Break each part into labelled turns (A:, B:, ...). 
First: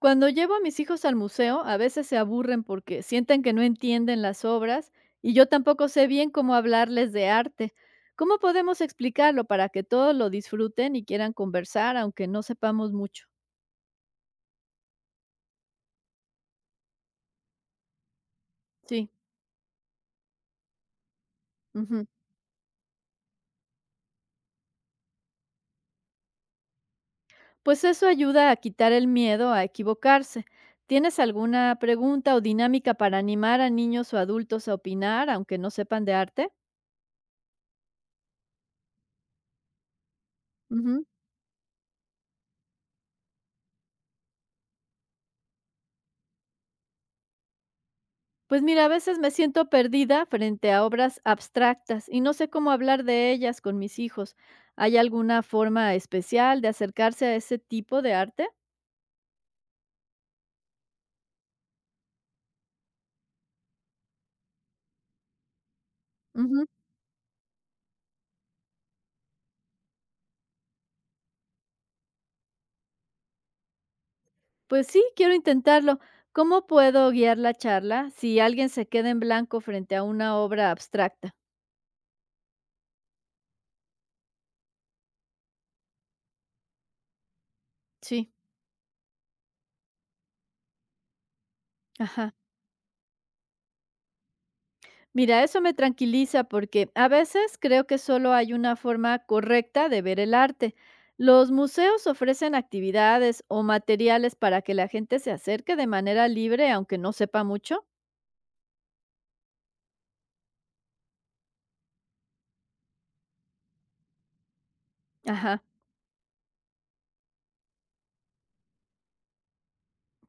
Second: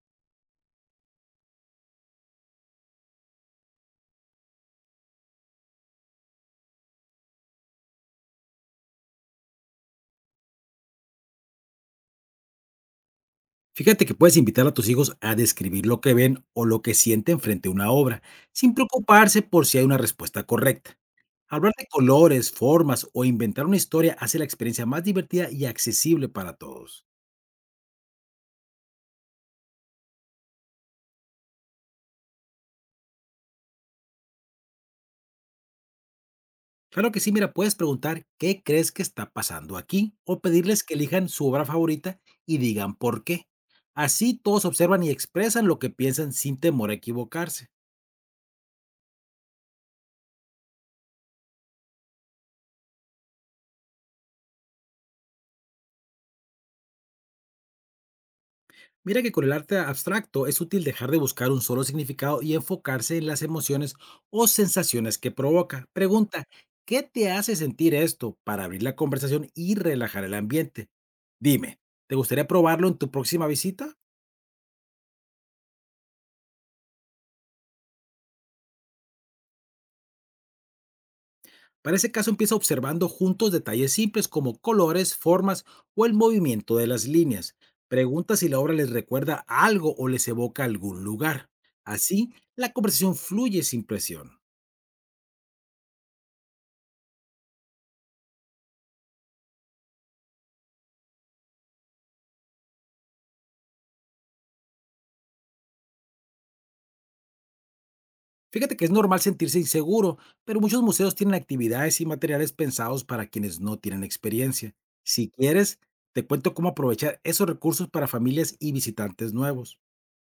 A: Cuando llevo a mis hijos al museo, a veces se aburren porque sienten que no entienden las obras y yo tampoco sé bien cómo hablarles de arte. ¿Cómo podemos explicarlo para que todos lo disfruten y quieran conversar, aunque no sepamos mucho?
B: Fíjate que puedes invitar a tus hijos a describir lo que ven o lo que sienten frente a una obra, sin
A: Sí.
B: preocuparse por si hay una respuesta correcta. Hablar de
A: Ujú.
B: colores, formas o inventar una historia hace la experiencia más divertida y accesible para todos.
A: Pues eso ayuda a quitar el miedo a equivocarse. ¿Tienes alguna pregunta o dinámica para animar a niños o adultos a opinar, aunque no sepan de arte?
B: Claro que sí, mira, puedes preguntar qué crees que está pasando aquí o pedirles que
A: Ujú.
B: elijan su obra favorita y digan por qué. Así todos observan y expresan lo que piensan sin temor a equivocarse.
A: Pues mira, a veces me siento perdida frente a obras abstractas y no sé cómo hablar de ellas con mis hijos. ¿Hay alguna forma especial de acercarse a ese tipo de arte?
B: Mira que con el arte abstracto es útil dejar de buscar un solo significado y enfocarse en las emociones o sensaciones que provoca. Pregunta,
A: Ujú.
B: ¿qué te hace sentir esto para abrir la conversación y relajar el ambiente? Dime, ¿te gustaría probarlo en tu próxima visita?
A: Pues sí, quiero intentarlo. ¿Cómo puedo guiar la charla si alguien se queda en blanco frente a una obra abstracta?
B: Para ese caso empieza observando juntos detalles simples como colores, formas o el movimiento de las líneas.
A: Sí,
B: Pregunta si la obra les recuerda algo o les evoca algún lugar.
A: ajá.
B: Así, la conversación fluye sin presión.
A: Mira, eso me tranquiliza porque a veces creo que solo hay una forma correcta de ver el arte. Los museos ofrecen actividades o materiales para que la gente se acerque de manera libre, aunque no sepa mucho.
B: Fíjate que es normal sentirse inseguro, pero muchos museos tienen actividades y materiales pensados para quienes no tienen experiencia. Si
A: Ajá.
B: quieres, te cuento cómo aprovechar esos recursos para familias y visitantes nuevos.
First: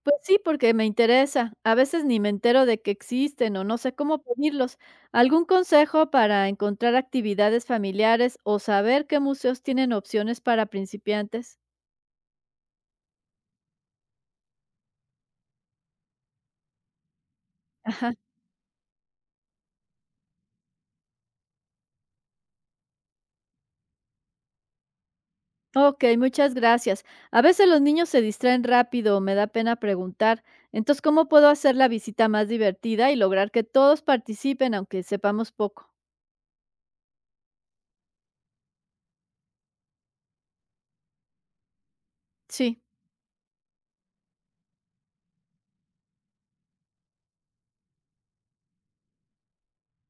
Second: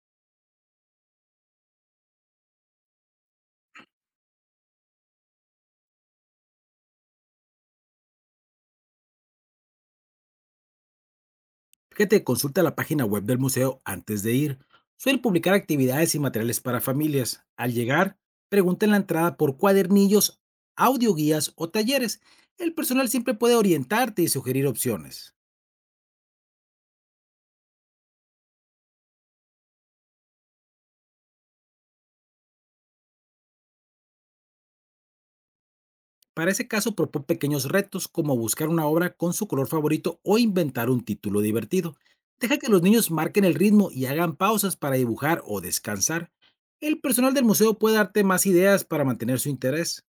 A: Pues sí, porque me interesa. A veces ni me entero de que existen o no sé cómo pedirlos. ¿Algún consejo para encontrar actividades familiares o saber qué museos tienen opciones para principiantes?
B: Fíjate, consulta la página web del museo antes de ir. Suelen publicar actividades y materiales para familias. Al
A: Ajá.
B: llegar, pregunta en la entrada por cuadernillos, audioguías o talleres. El personal siempre puede orientarte y sugerir opciones.
A: Ok, muchas gracias. A veces los niños se distraen rápido o me da pena preguntar. Entonces, ¿cómo puedo hacer la visita más divertida y lograr que todos participen aunque sepamos poco?
B: Para ese caso, propón pequeños retos como buscar una obra con su color favorito o inventar un título divertido. Deja que los
A: Sí,
B: niños marquen el ritmo y hagan pausas para dibujar o descansar. El personal del museo puede darte más ideas para mantener su interés.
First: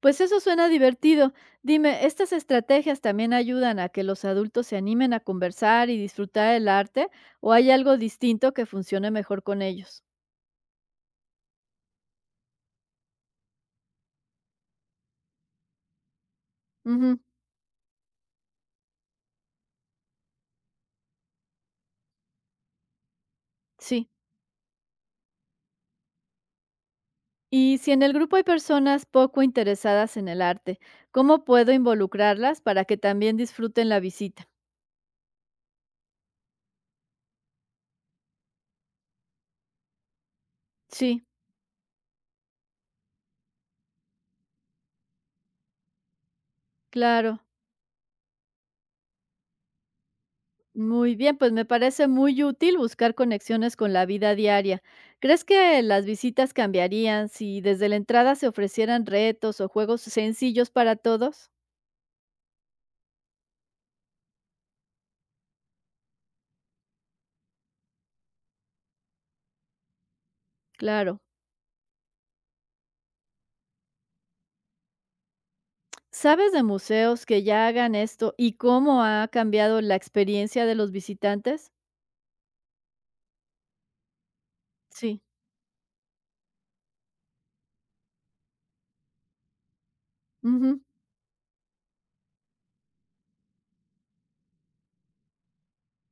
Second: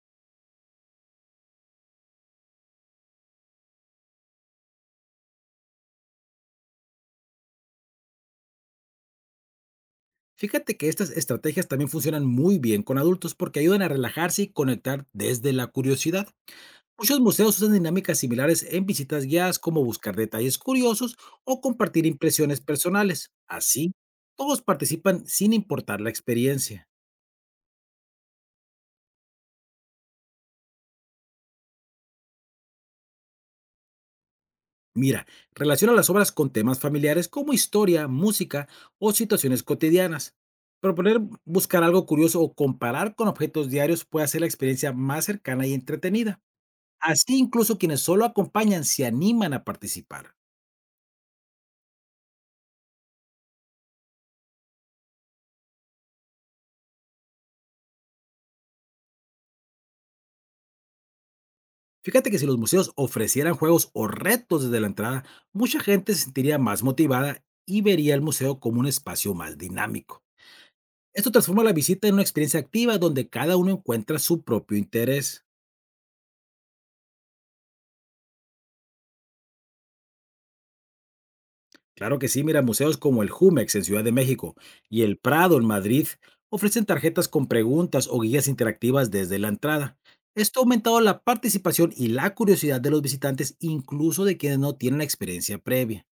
A: pues eso suena divertido. Dime, ¿estas estrategias también ayudan a que los adultos se animen a conversar y disfrutar del arte o hay algo distinto que funcione mejor con ellos?
B: Fíjate que estas estrategias también funcionan muy bien con adultos porque ayudan a relajarse y conectar desde la curiosidad.
A: Ujú,
B: Muchos museos usan dinámicas similares en visitas guiadas como buscar detalles curiosos o compartir impresiones personales. Así,
A: sí.
B: todos participan sin importar la experiencia.
A: Y si en el grupo hay personas poco interesadas en el arte, ¿cómo puedo involucrarlas para que también disfruten la visita?
B: Mira, relaciona las obras con temas familiares como historia, música o situaciones cotidianas. Proponer
A: Sí,
B: buscar algo curioso o comparar con objetos diarios puede hacer la experiencia más cercana y entretenida. Así
A: claro.
B: incluso quienes solo acompañan se animan a participar.
A: Muy bien, pues me parece muy útil buscar conexiones con la vida diaria. ¿Crees que las visitas cambiarían si desde la entrada se ofrecieran retos o juegos sencillos para todos?
B: Fíjate que si los museos ofrecieran juegos o retos desde la entrada, mucha gente se sentiría más motivada y vería el museo como un espacio más dinámico.
A: Claro.
B: Esto transforma la visita en una experiencia activa donde cada uno encuentra su propio interés.
A: ¿Sabes de museos que ya hagan esto y cómo ha cambiado la experiencia de los visitantes?
B: Claro que sí, mira, museos como el Jumex en Ciudad de México y el
A: Sí.
B: Prado en Madrid ofrecen tarjetas con preguntas o guías interactivas desde la entrada. Esto ha
A: Ujú.
B: aumentado la participación y la curiosidad de los visitantes, incluso de quienes no tienen la experiencia previa.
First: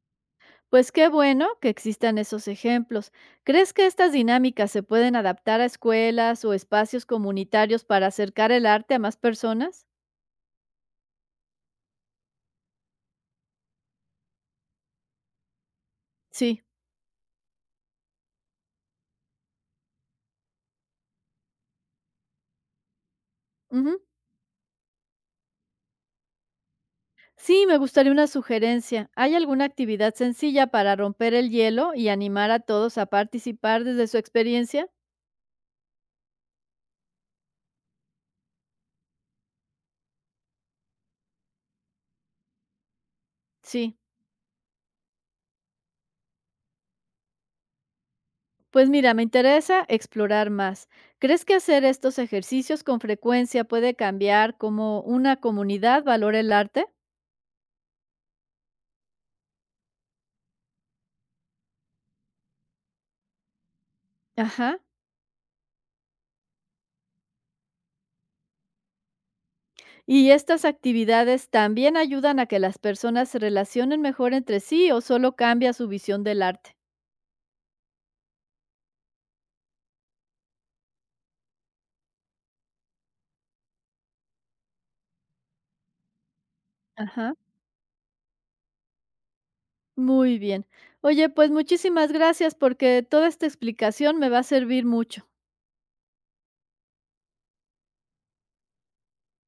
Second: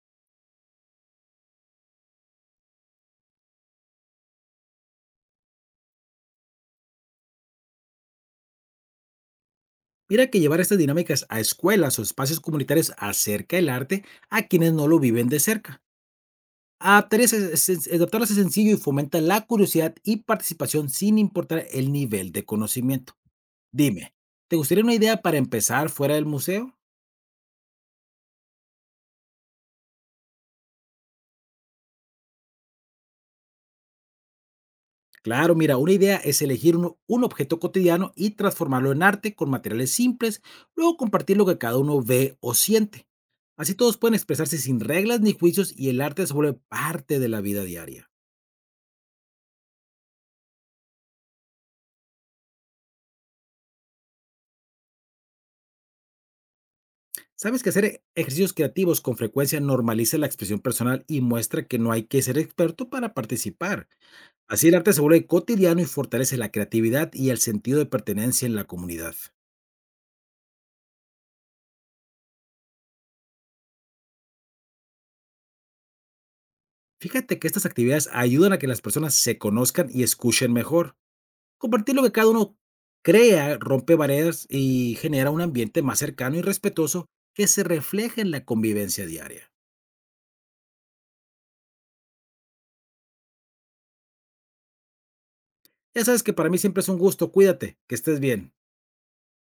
A: Pues qué bueno que existan esos ejemplos. ¿Crees que estas dinámicas se pueden adaptar a escuelas o espacios comunitarios para acercar el arte a más personas?
B: Mira que llevar estas dinámicas a escuelas o espacios comunitarios acerca del arte a quienes no lo viven de cerca.
A: Sí,
B: Adaptarlas es sencillo y fomenta la curiosidad y participación sin importar el nivel de conocimiento.
A: ujú.
B: Dime, ¿te gustaría una idea para empezar fuera del museo?
A: Sí, me gustaría una sugerencia. ¿Hay alguna actividad sencilla para romper el hielo y animar a todos a participar desde su experiencia?
B: Claro, mira, una idea es elegir un objeto cotidiano y transformarlo en arte con materiales simples, luego compartir lo que cada uno ve o siente. Así
A: Sí.
B: todos pueden expresarse sin reglas ni juicios y el arte se vuelve parte de la vida diaria.
A: Pues mira, me interesa explorar más. ¿Crees que hacer estos ejercicios con frecuencia puede cambiar cómo una comunidad valora el arte?
B: ¿Sabes que hacer ejercicios creativos con frecuencia normaliza la expresión personal y muestra que no hay que ser experto para participar? Así el
A: Ajá.
B: arte se vuelve cotidiano y fortalece la creatividad y el sentido de pertenencia en la comunidad.
A: ¿Y estas actividades también ayudan a que las personas se relacionen mejor entre sí o solo cambia su visión del arte?
B: Fíjate que estas actividades ayudan a que las personas se conozcan y escuchen mejor. Compartir lo que cada uno crea rompe barreras y genera un ambiente más cercano y respetuoso
A: Ajá.
B: que se refleja en la convivencia diaria.
A: Muy bien. Oye, pues muchísimas gracias porque toda esta explicación me va a servir mucho.
B: Ya sabes que para mí siempre es un gusto. Cuídate, que estés bien.